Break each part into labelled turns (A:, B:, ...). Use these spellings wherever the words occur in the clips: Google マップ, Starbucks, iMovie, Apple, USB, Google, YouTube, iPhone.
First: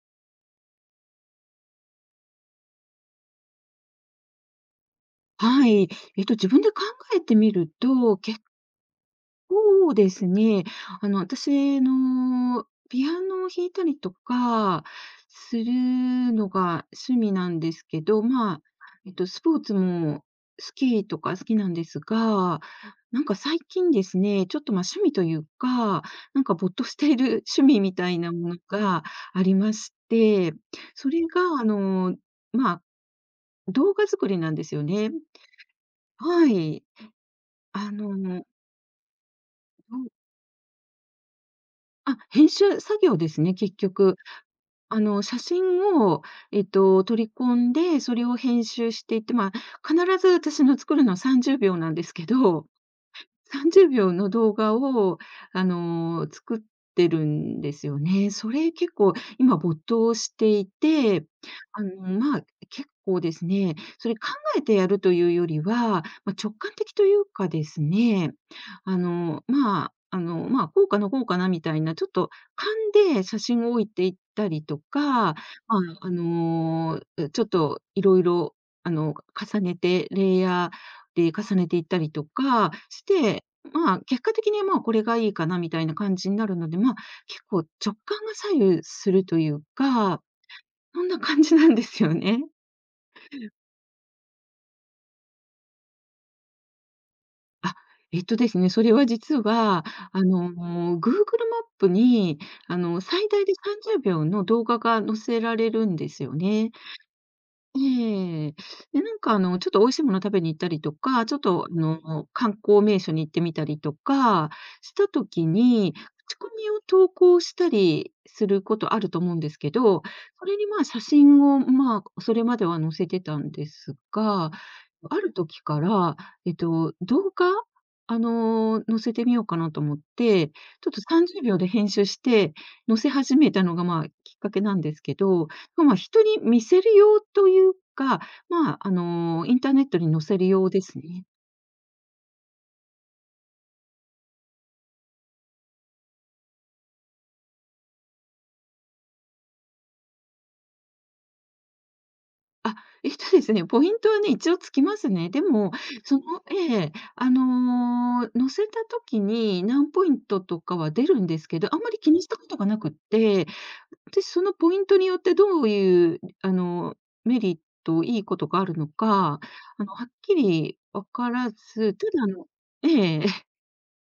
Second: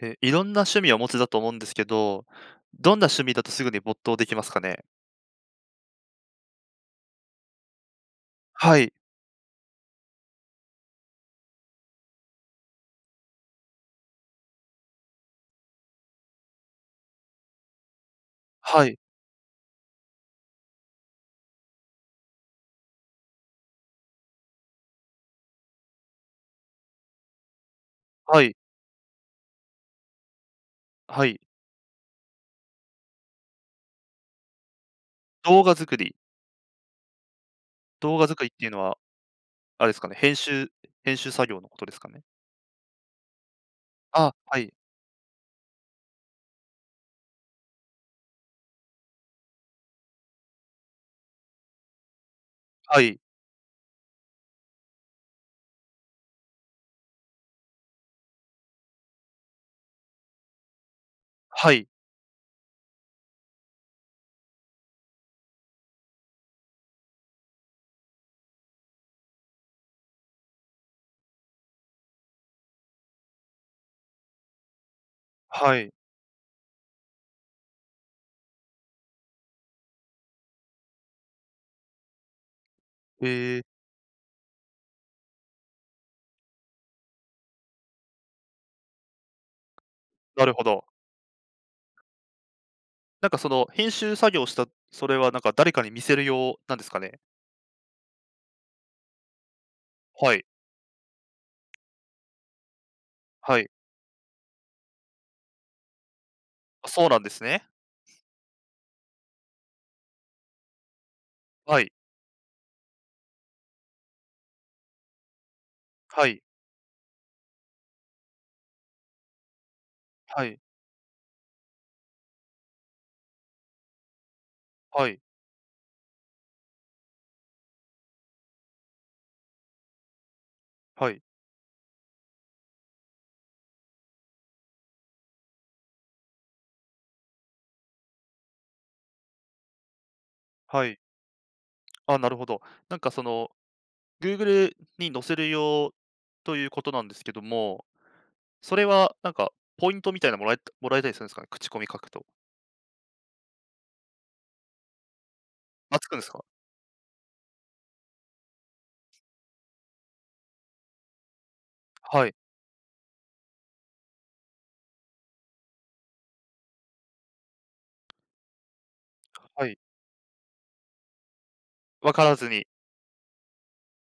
A: いろんな趣味をお持ちだと思うんですけど、どんな趣味だとすぐに没頭できますかね？
B: はい。自分で考えてみると、結
A: はい、
B: 構ですね、私のピアノを弾いたりとかするのが趣味なんですけど、まあ、
A: はい、
B: スポーツも好きなんですが、なんか最近ですね、ちょっとまあ趣味というか、なんか没頭している 趣味みたいな
A: は
B: も
A: い、
B: のがありまして、それ
A: はい。
B: が、まあ、動画作りなんですよね。
A: 動画作り
B: はい。あ
A: 動画作
B: の、
A: りっていうのは、あれで
B: ど
A: す
B: う
A: かね、編集作業のことですか
B: あ、
A: ね？
B: 編集作業ですね、結局。
A: あ、はい、
B: 写真を、取り込んで、それを編集していって、まあ、必ず私の作るのは30秒なんですけど、
A: はい、
B: 30秒の動画を、作ってるんですよね。それ結構今没頭していて、
A: はい、
B: まあ、結構ですね、それ考えてやるというよりは、まあ、直感的というかですね、こうかなこうかなみたいな、ちょっと勘で写真を置いていったりとか、まあ、
A: はい。
B: あの、ちょっといろいろあの、重ねてレイヤーで、重ねていったりとかして、
A: ええ、
B: まあ、結果的に、まあ、これがいいかなみたいな感じになるので、まあ、結構直感が左右するというか、
A: なるほど。
B: そんな感じなんですよね。
A: なんかその編集作業したそれはなんか誰かに見せる用なんですかね？
B: あ、えっとですね、それは実は、あ
A: はい、
B: の、Google マップに、最大で
A: はい。
B: 30秒の動画が載せられるんですよね。
A: あ、そうなんですね。
B: ええ。で、ちょっと美味しいもの食べに行ったりとか、ちょっとあ
A: はい、
B: の、観光名所に行ってみたりとかした時に、
A: は
B: 口
A: い、
B: コミを投稿したりすることあると思うんですけど、
A: は
B: それ
A: い、
B: にまあ、写真をまあ、それまでは載せてたんですが、
A: は
B: あ
A: い、
B: る時から、動画、載せてみようかなと思って、ちょっと
A: はい、
B: 30秒で編集して載せ始めたのがまあ、きっかけなんですけど、ま、あ人に見せる用というか、まあ、インターネットに載せる用で
A: はい。
B: すね。
A: あ、なるほど。なんかその Google に載せる用ということなんですけども、それはなんかポイントみたいなのもらえたりするんですかね？口コミ書くと。
B: あ、ポイントはね、一応つきますね。でも、
A: あ、つく
B: そ
A: んで
B: の、
A: すか？
B: ええ、載せた時に何ポイントとかは出るんですけど、あんまり気に
A: は
B: し
A: い、
B: たことがなくって、私そのポイントによってどういう、メリット、いいことがあるのか、
A: はい。
B: はっきり分からず、た
A: 分
B: だ
A: か
B: あ
A: ら
B: の、
A: ずに、
B: ええ。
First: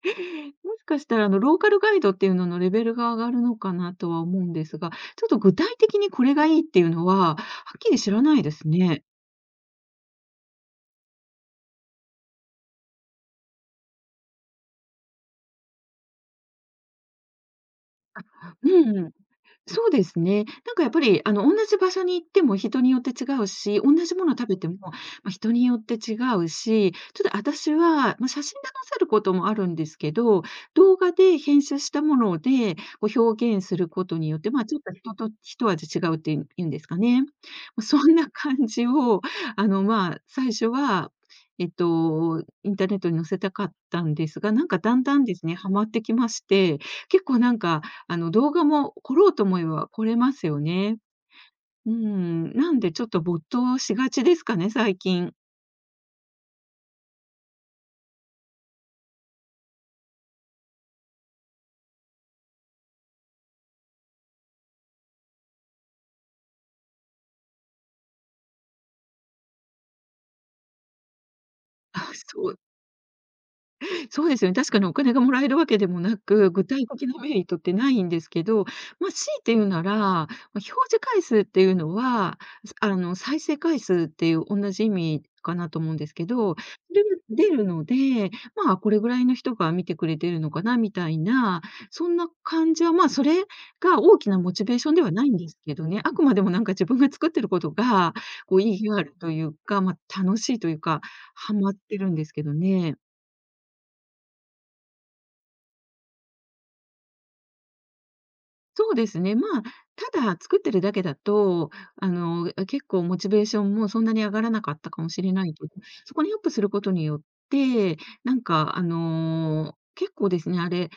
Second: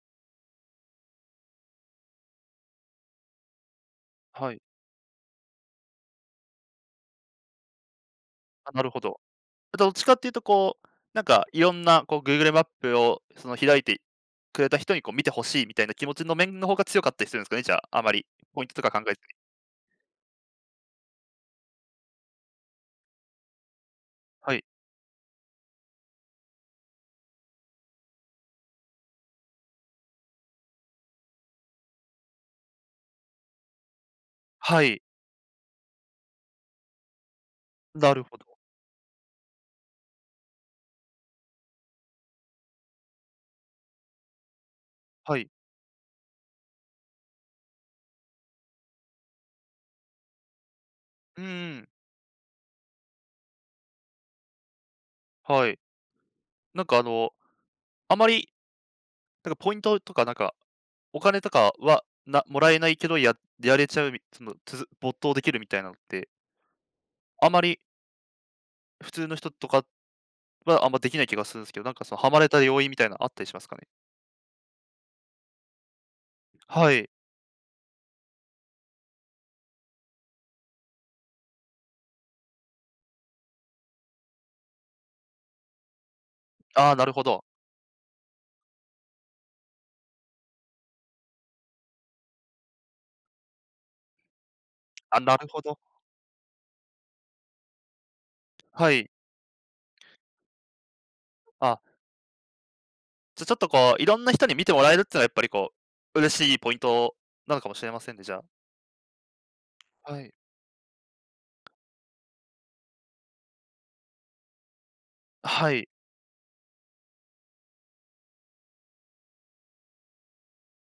B: もしかしたら、ローカルガイドっていうののレベルが上がるのかなとは思う
A: は
B: ん
A: い。
B: ですが、ちょっと具体的にこれがいいっていうのは、はっきり知らないです
A: あ、なるほ
B: ね。
A: ど。どっちかっていうとこう、なんかいろんなこう Google マップをその開いてくれた人にこう見てほしいみたいな気持ちの面の方が強かったりするんですかね？じゃあ、あまりポイントとか考
B: うん。
A: えずに。
B: そうですね。なんかやっぱり、同じ場所に行っても人によって違うし、同じものを食
A: は
B: べ
A: い。
B: ても、まあ、人によって違うし、ちょっと私は、まあ、写真で載せることもあるんですけど、動画で編集したもので、こう表現することによって、まあ、ちょっ
A: は
B: と
A: い、
B: 人と一味違うっていうんですかね。ま、そ
A: な
B: ん
A: る
B: な
A: ほど。
B: 感じを、ま、あ最初は、インターネットに載せたかったんですが、なんかだんだんで
A: は
B: す
A: い。
B: ね、ハマってきまして、結構動画も来ろうと思えば来れますよね。
A: うんうん。
B: うん、なんでちょっと没頭しがちですかね、最近。
A: はい。なんかあの、あまりなんかポイントとかなんかお金とかは、なもらえないけど、やれちゃうみその、つづ没頭できるみたいなのって、あまり普通の人とかは、あんまできない気がするんですけど、な んか
B: あ、
A: その、ハマれ
B: そう
A: た要因みたいなのあったりしますかね？
B: そうですよね。確かにお金がもらえるわけでもなく、具体
A: は
B: 的
A: い。
B: なメリットってないんですけど、まあ、強いて言うなら、ま、表示回数っていうのは、再生回数っていう同じ意味かなと思うんですけど、
A: あ
B: そ
A: あ、
B: れ
A: な
B: が
A: るほど。
B: 出るので、まあ、これぐらいの人が見てくれてるのかなみたいな、そんな感じは、まあ、それが大きなモチベーションでは
A: あ、
B: ない
A: な
B: ん
A: る
B: です
A: ほ
B: け
A: ど。
B: どね。あくまでもなんか自分が作ってることが、こう意義
A: は
B: があ
A: い。
B: るというか、まあ、楽しいというか、ハマっ
A: あ、
B: てるんですけどね。
A: じゃ、ちょっとこう、いろんな人に見てもらえるっていうのはやっぱりこう、嬉しいポイントなのかもしれませんね、じゃあ。
B: そうですね。まあ、
A: は
B: ただ
A: い。
B: 作ってるだけだと、結構モチベーションもそんなに上がらなかったかもしれないけど、
A: はい。
B: そこにアップすることによって、なんか、結構ですね、あれ、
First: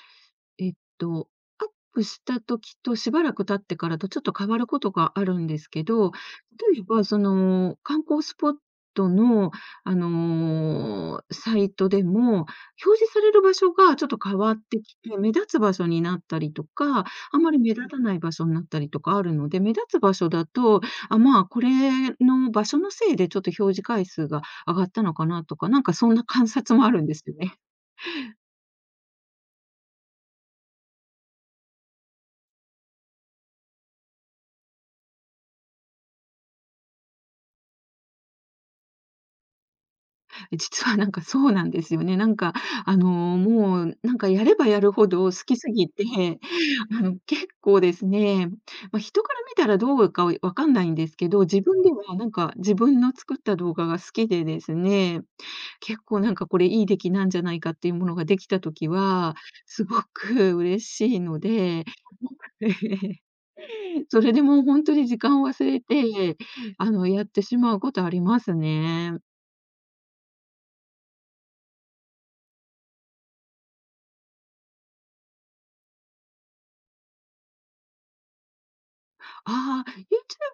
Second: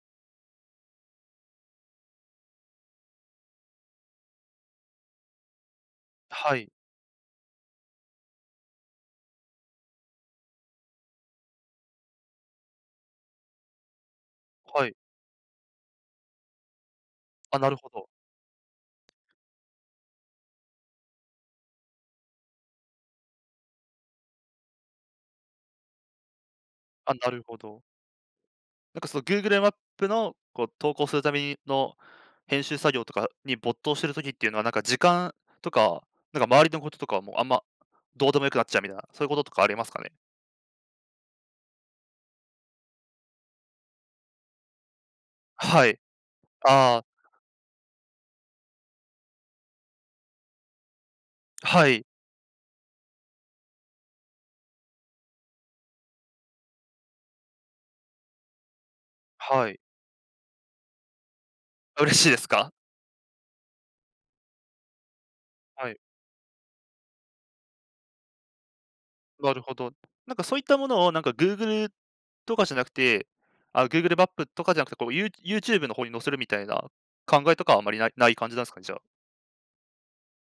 B: えっと、アップした時としばらく経ってからとちょっと変わることがあるんですけど、
A: はい。
B: 例えばその観光スポットの、サイトでも、表示される場所がちょっと変わって
A: はい。
B: きて、目立つ場所になったりとか、あま
A: あ、
B: り
A: な
B: 目
A: る
B: 立
A: ほ
B: た
A: ど。
B: ない場所になったりとかあるので、目立つ場所だと、あ、まあ、これの場所のせいでちょっと表示回数が上がったのかなとか、なんかそんな観察もあるん
A: あ、
B: です
A: な
B: よ
A: る
B: ね。
A: ほど。なんかその Google マップのこう投稿するためにの編集作業とかに没頭してる時っていうのは、なんか時間とか、なんか周りのこととかはもうあんまどうでもよくなっちゃうみたいな、そういうこととかありますかね？
B: 実はなんかそうなんですよね。なんか、もう、なんかやればやるほど好きす
A: は
B: ぎ
A: い。
B: て、
A: ああ、
B: 結構ですね、まあ、人から見たらどうかわかんないんですけど、自分
A: は
B: で
A: い、
B: はなんか自分の作った動画が好きでですね、結構なんかこれいい出来なんじゃないかっていうものができた時は、
A: はい。
B: すごく嬉しいので、
A: あ、嬉しいですか？
B: それでもう本当に時間を忘れ
A: はい、
B: て、やってしまうことありますね。
A: なるほど。なんかそういったものをなんか Google とかじゃなくて、あ、Google マップとかじゃなくて、こうYouTube の方に載せるみたいな考えとかはあまりない感じなんですかね、じゃあ。
B: ああ、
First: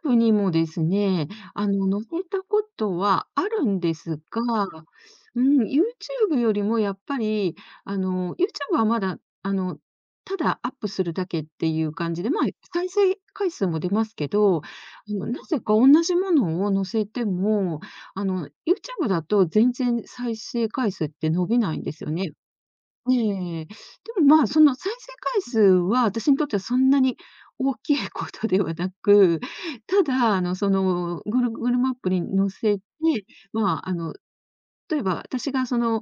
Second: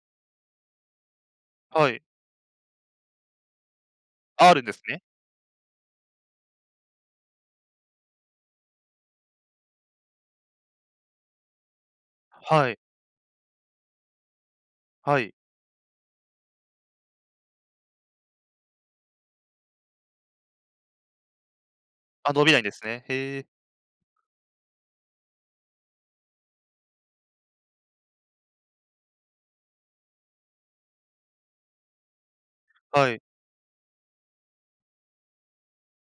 B: YouTube にもですね、
A: はい。
B: 載せたことはあるんです
A: あ、ある
B: が、
A: んですね。
B: うん、YouTube よりもやっぱり、あの、YouTube はまだ、あの、ただアップするだけっていう感じで、まあ、
A: はい、
B: 再生回数も出ますけど、あ
A: は
B: の
A: い。
B: なぜか同じものを載せても、YouTube だと全然再生回数って伸びないんですよね。
A: あ、伸びないんですね。へえ、
B: ええ。でも、まあ、その再生回数は、私にとってはそんなに大きいことではなく、ただ、その、グルグルマップに載せて、
A: はい。
B: まあ、例えば私がその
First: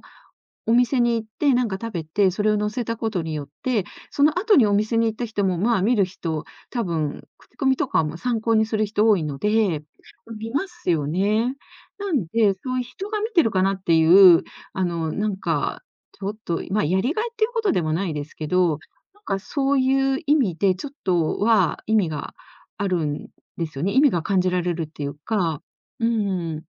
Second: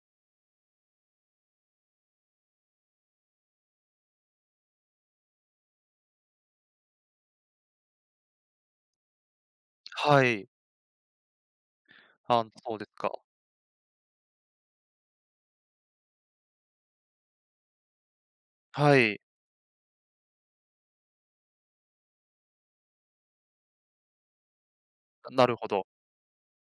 B: お店に行ってなんか食べて、それを載せたことによって、その後にお店に行った人も、まあ、見る人、多分、口コミとかも参考にする人多いので、
A: はい。
B: 見ますよね。なん
A: あ、
B: で、そ
A: そう
B: ういう
A: です
B: 人
A: か。
B: が見てるかなっていう、あの、なんか、ちょっと、まあ、やりがいっていうことでもないですけど、
A: はい。
B: なんかそういう意味で、ちょっとは意味があるんですよね。意味が感じられるっていう
A: なる
B: か、
A: ほど。
B: うん。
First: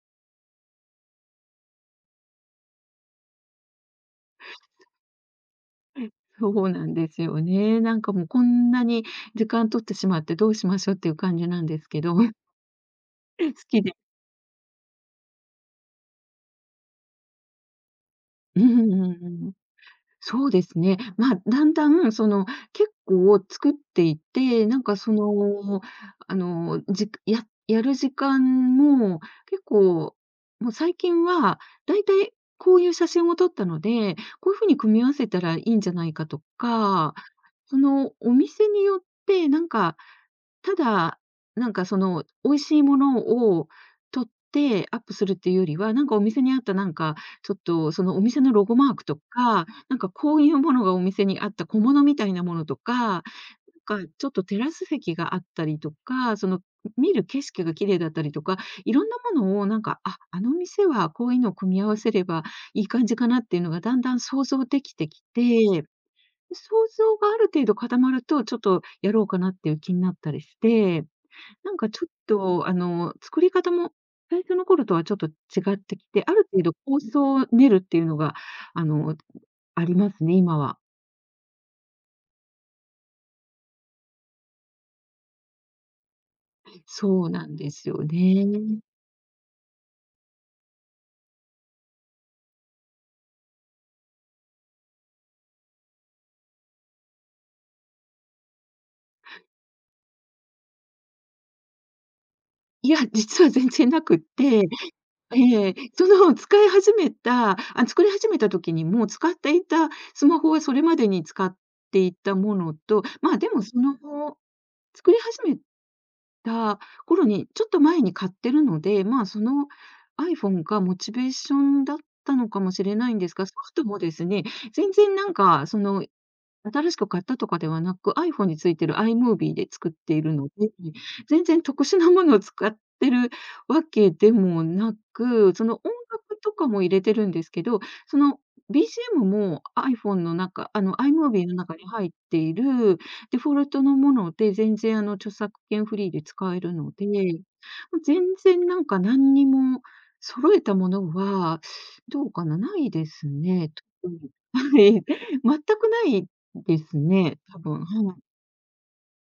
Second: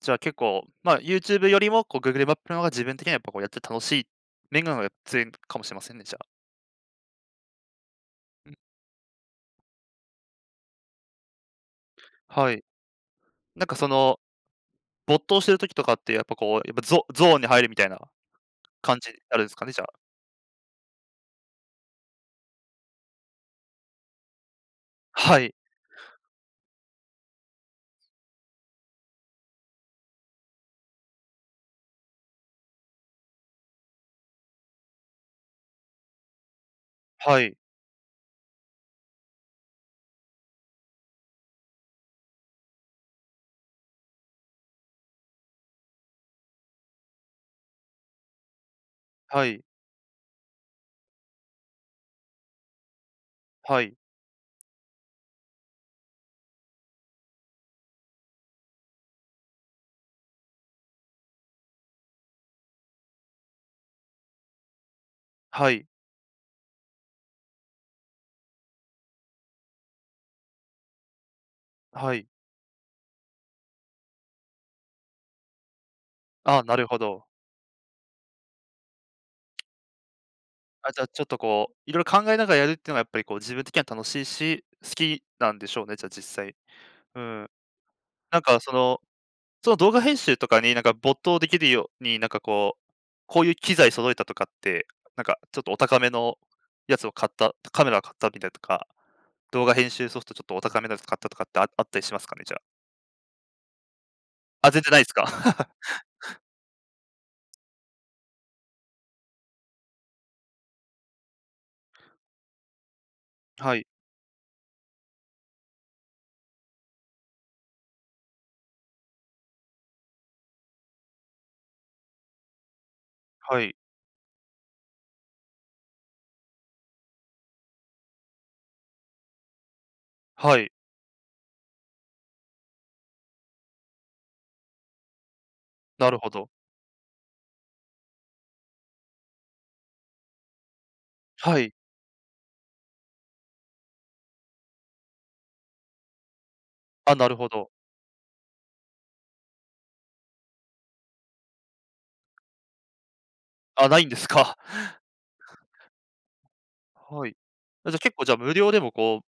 A: じゃあ結構、まあ、YouTube よりも、こう Google マップの方が自分的にはやっぱこうやって楽しい面が強いかもしれませんね、じゃあ。
B: そうなんですよね。なんかもうこ
A: うん、
B: んなに時間取ってしまってどうしましょうっていう感じなんですけど、
A: はい。
B: 好
A: なんか
B: き
A: そ
B: で。
A: の、没頭してる時とかって、やっぱこう、やっぱゾーンに入るみたいな
B: うんう
A: 感
B: ん
A: じ
B: う
A: あるんで
B: ん。
A: すかね、じゃあ。
B: そうですね。まあ、だんだん、結構作っていって、
A: はい。
B: じくややる時間も結構、もう最近はだいたいこういう写真を撮ったので、こういう風に組み合わせたらいいんじゃないかとか、
A: はい。
B: そのお店によってなんかただ、美味しいものを撮ってアップするっていうよりは、なんかお店にあったなんか、ちょっとそのお店のロゴマークと
A: はい。
B: か、なんかこういうものがお店にあった小物みたいなものとか、
A: はい。
B: なんかちょっとテラス席があったりとか、その見る景色が綺麗だったりとか、いろんなものをなんか、あ、あの店はこういうのを組み合わせればいい感じかなっていうのがだんだん想像できてき
A: は
B: て、
A: い。
B: 想像がある程度固まると、ちょっとやろうかなっていう気になったりして。なんかちょっ
A: はい。
B: と、作り方も最初の頃とはちょっと違ってきて、ある程
A: あ
B: 度
A: なるほ
B: 構
A: ど。
B: 想を練るっていうのが、あの、ありますね、今は。
A: あ、じゃあちょっとこう、いろいろ考えながらやるっていうのがやっぱりこう自分的には楽しいし、好きなんでしょうね、じゃあ実際。う
B: そうな
A: ん。
B: んですよ
A: なん
B: ね。
A: かその動画編集とかに、なんか没頭できるように、なんかこう、こういう機材揃えたとかって、なんかちょっとお高めのやつを買った、カメラを買ったみたいとか、動画編集ソフトちょっとお高めのやつ買ったとかって、あったりしますかね？じゃあ。
B: いや、実は全然なくって、
A: あ、全然ないですか？
B: ええ、その使い始めたあ、作り始めた時にもう使っていたスマホはそれまでに使っていたものと、まあ、でも
A: は
B: そ
A: い、
B: の、作り始めた頃に、ちょっと前に買ってるので、まあ、その iPhone がモチベーションだったのかもしれないんですが、ソ
A: は
B: フ
A: い、
B: トもですね、全然なんかその新しく買ったとかではなく、iPhone についてる iMovie で作っているの
A: はい、
B: で、全然特殊なものを使ってるわけでもなく、その音
A: なるほ
B: 楽
A: ど。
B: とかも入れてるんですけど、その BGM も iPhone の中、あの iMovie の
A: はい。
B: 中に入っているデフォルトのもので、全然あの著作権フリーで使えるので、
A: あ、なるほど。
B: 全然なんか何にも揃えたものは、どうかな、ないですね。
A: あ、ないん
B: 特
A: ですか。
B: にはい。全くないです
A: はい。
B: ね、多分、
A: じゃ、結
B: はい。
A: 構じゃあ、無料でもこ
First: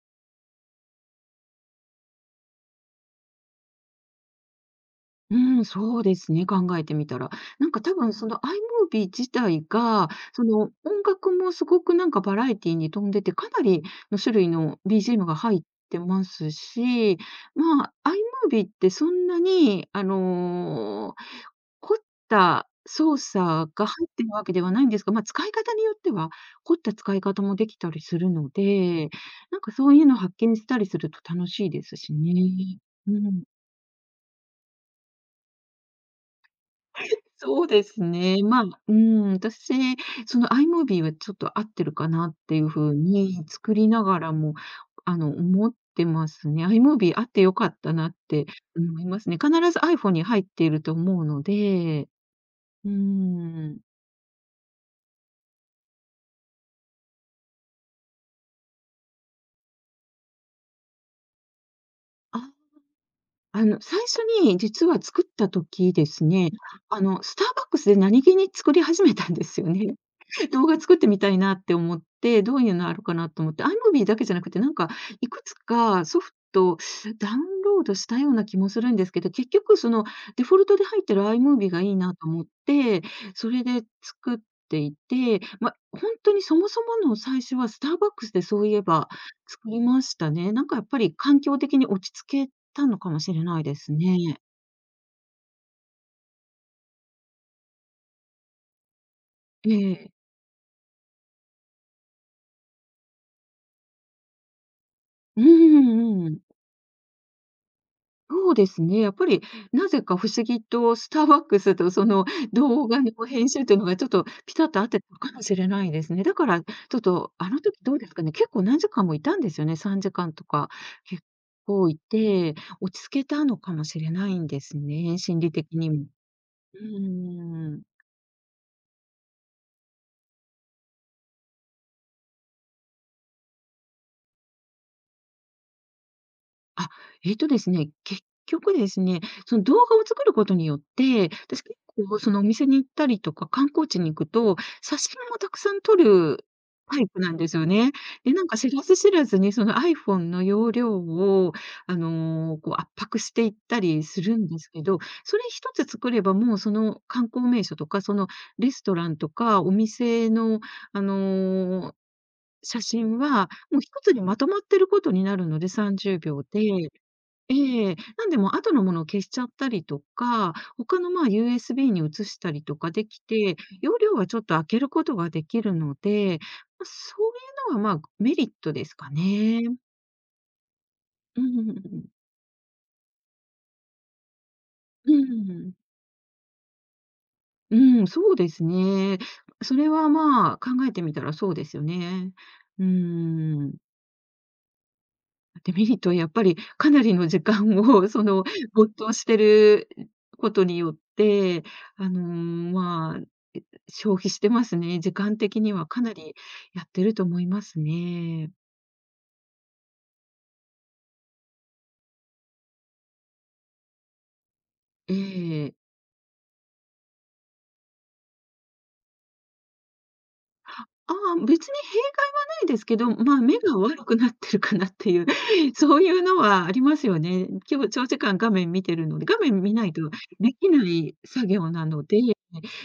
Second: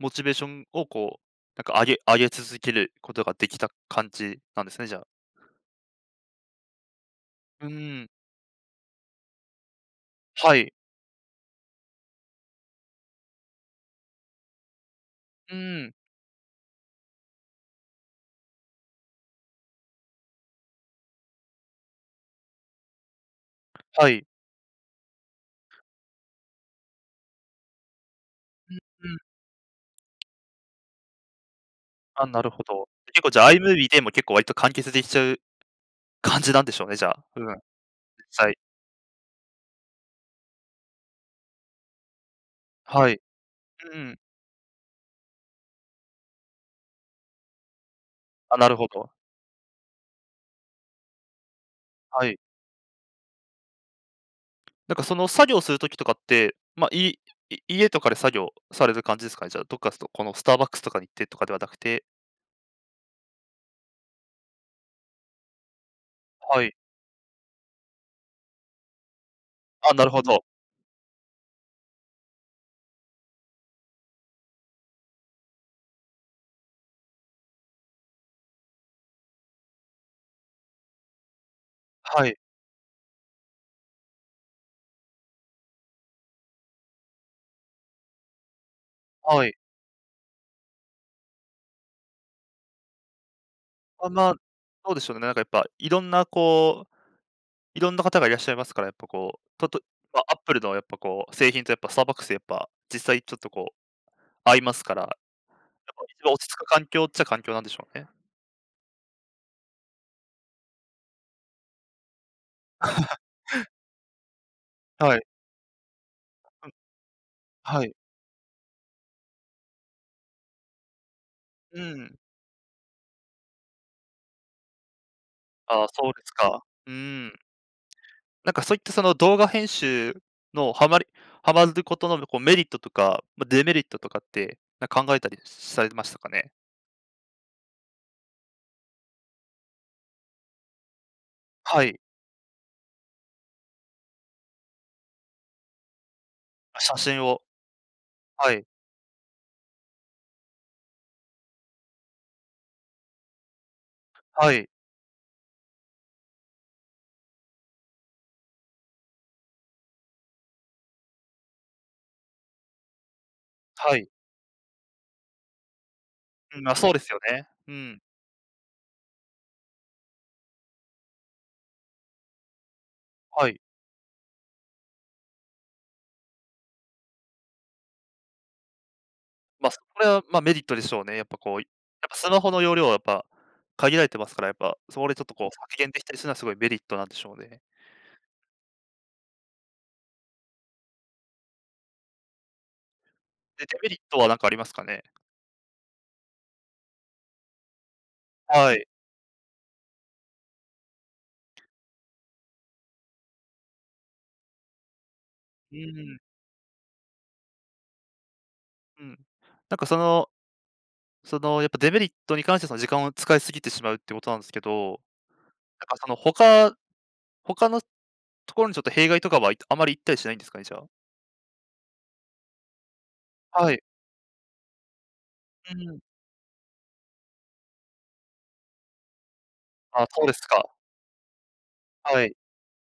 A: う、モチベーションをこう、なんか上げ続けることができた感じなんですね、じゃあ。
B: うん、そうですね、考えてみたら。
A: うー
B: なんか多
A: ん、
B: 分その iMovie 自体が、そ
A: は
B: の
A: い。
B: 音楽もすごくなんかバラエティに富んでて、かなりの種類の BGM が
A: う
B: 入っ
A: ーん、
B: てますし、まあ、iMovie ってそんなに、凝った操作が入
A: は
B: って
A: い。
B: るわけではないんですが、まあ、使い方によっては、凝った使い方もできたりするの
A: う
B: で、
A: ん。
B: なんかそういうの発見したりすると楽しいですし
A: あ、なるほ
B: ね。
A: ど。
B: う
A: 結構じ
B: ん。
A: ゃあ、iMovie でも結構割と完結できちゃう感じなんでしょうね、じゃあ。うん、実
B: そうですね。
A: 際。
B: まあ、うん、私、その iMovie はちょっと合ってるかなっていう風
A: はい。
B: に作り
A: う
B: なが
A: ん。
B: らも、思ってますね。iMovie あって良かったなって
A: あ、なるほ
B: 思い
A: ど。
B: ますね。必ず iPhone に入っていると思うので、
A: はい。
B: うん。
A: なんかその作業する時とかって、ま、いい家とかで作業される感じですかね？じゃあ、どっかすとこのスターバックスとかに行ってとかではなくて
B: あ、最初に実は作った時ですね、
A: はい。
B: スターバックスで何気に作り始めたんですよ
A: あ、
B: ね。
A: なるほど。
B: 動画作ってみたいなって思って、どういうのあるかなと思って、iMovie だけじゃなくて、なんかいくつかソフトダウンロードしたような気もするんですけど、結局そのデフォルトで入ってる iMovie がいいな
A: は
B: と
A: い、
B: 思って、それで作っていて、ま、ほんとにそもそもの最初はスターバックスでそういえば
A: はい。
B: 作りましたね。なんかやっぱり環境的に落ち着けたのかもしれないです
A: あ、
B: ね。
A: まあ、そうでしょうね。なんかやっぱいろんなこう、いろんな方がいらっしゃいますから、やっぱこう、
B: ええ。
A: ま、Apple のやっぱこう、製品とやっぱスターバックスやっぱ実際ちょっとこう合いますからやっ
B: うんう
A: ぱ一
B: んう
A: 番
B: ん。
A: 落ち着く環境っちゃ環境なんでしょうね。
B: そうですね。やっぱり、なぜか不思議とスターバックスとその動画の編集というのがちょっとピタッと合ってた
A: は
B: のか
A: い。
B: もしれないですね。だから、ち
A: うん、
B: ょっとあの時
A: は
B: ど
A: い。
B: うですかね、結構何時間もいたんですよね、3時間とか。結
A: う
B: 構い
A: ん。
B: て、落ち着けたのかもしれないんですね、心理的
A: ああ、
B: にも。
A: そうですか。
B: う
A: うーん。
B: ーん。
A: なんかそういったその動画編集のハマることのこうメリットとか、ま、デメリットとかって、なん考えたりされましたかね？
B: あ、ええとですね、結局ですね、その動画を作ることによって、私結
A: はい。
B: 構そのお店に行ったりとか、観光地に行くと、写真もたくさん撮る
A: あ、写
B: タイプ
A: 真
B: なん
A: を
B: ですよね。で、なん
A: は
B: か
A: い、
B: 知らず知らずにその iPhone の容量を、こう圧迫していったりするん
A: は
B: です
A: い、
B: けど、それ一つ作ればもうその観光名所とか、そのレストランとかお店の、あの、写真はもう一
A: はい。
B: つにまとまってることになるので、30秒
A: う
B: で
A: ん、ま、そうですよね。う
B: ええ、
A: ん、
B: なんでも後のものを消しちゃったりとか、他のまあ USB に移したりとかでき
A: は
B: て、
A: い。
B: 容量はちょっと空けることができるので、まあ、そういうのはまあメリットですかね。
A: ま、それは、ま、メリットでしょうね。やっぱ
B: う
A: こ
B: ん
A: う、
B: う
A: やっ
B: んうん。
A: ぱスマホの容量はやっぱ限られてますから、やっぱそれちょっとこう削減できたりするのはすごいメリットなんでしょうね。
B: そうですね。それはまあ考えてみたらそうですよね。う
A: で、
B: ん。
A: デメリットはなんかありますかね？
B: デメリットはやっぱりかなりの時間をその
A: はい。
B: 没頭してることによって、あの、まあ、え、消費してますね。時間的に
A: う
B: はかな
A: ん、
B: りやってると思いますね。
A: うん。なんかそのやっぱデメリットに関してその時間を使いすぎてしまうってことなんですけど、なん
B: ええ。
A: かその他のところにちょっと弊害とかはいあまり行ったりしないんですかね、じゃあ。
B: ああ、別に弊害はないですけど、まあ、目
A: は
B: が
A: い。
B: 悪くなってるかなっていう、
A: う
B: そ
A: ん。
B: ういうのはありますよね。今日長時間画面見てるので、画面見ない
A: あ、
B: と
A: そうです
B: で
A: か。
B: きない作業なので、
A: はい、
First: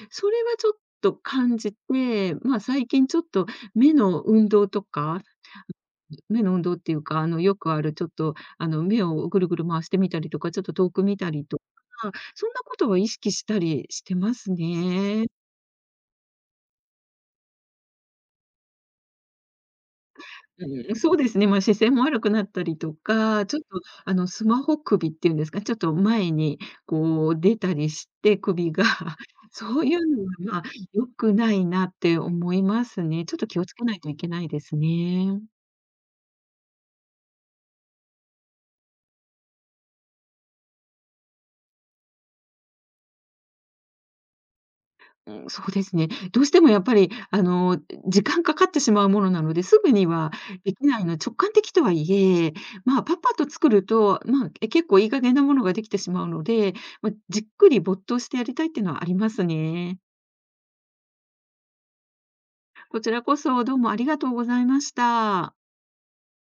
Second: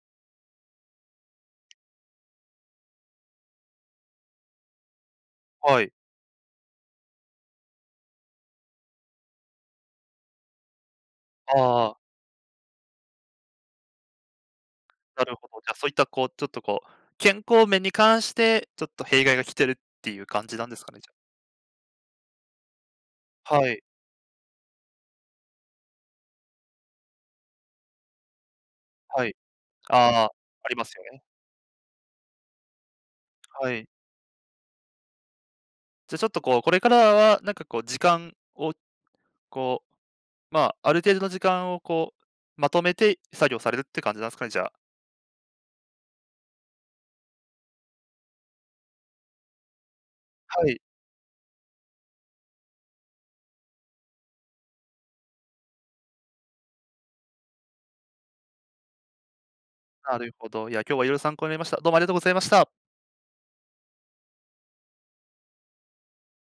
B: それはちょっと感じて、まあ、最近ちょっと目の運動とか、
A: はい。
B: 目の運動っていうか、よくあるちょっと、目をぐるぐる回してみたりとか、ちょっと遠く見たりと
A: ああ、
B: か、そんなことは意識したりしてます
A: な
B: ね。
A: るほど。じゃあそういったこうちょっとこう、健康面に関して、ちょっと弊害が来てるっていう感じな
B: うん、
A: んですかね、じゃ
B: そうで
A: あ。
B: すね、まあ、視線も悪くなったりとか、ちょっ
A: はい、
B: とあのスマホ首っていうんですか、ちょっと前にこう出たりして首が、
A: はい。
B: そういう
A: ああ、
B: のは、ま、
A: ありますよ
B: 良
A: ね。
B: くないなって思いますね。ちょっと気を
A: は
B: つけ
A: い。
B: ないといけないですね。
A: じゃあちょっとこう、これからはなんかこう時間をこうまあ、ある程度の時間をこう、まとめて作業されるって感じなんですかね、じゃあ。
B: うん、そうですね。どうしてもやっぱりあの、時間かかってしまうものなので、すぐには
A: は
B: で
A: い。
B: きないの直感的とはいえ、まあ、パッパッと作ると、まあ、結構いい加減なものができてしまうので、まあ、じっくり没頭してやりたいっていうのはありますね。
A: なるほど。いや、今日はいろいろ参考になりました。どうもありがとうございました。
B: こちらこそどうもありがとうございました。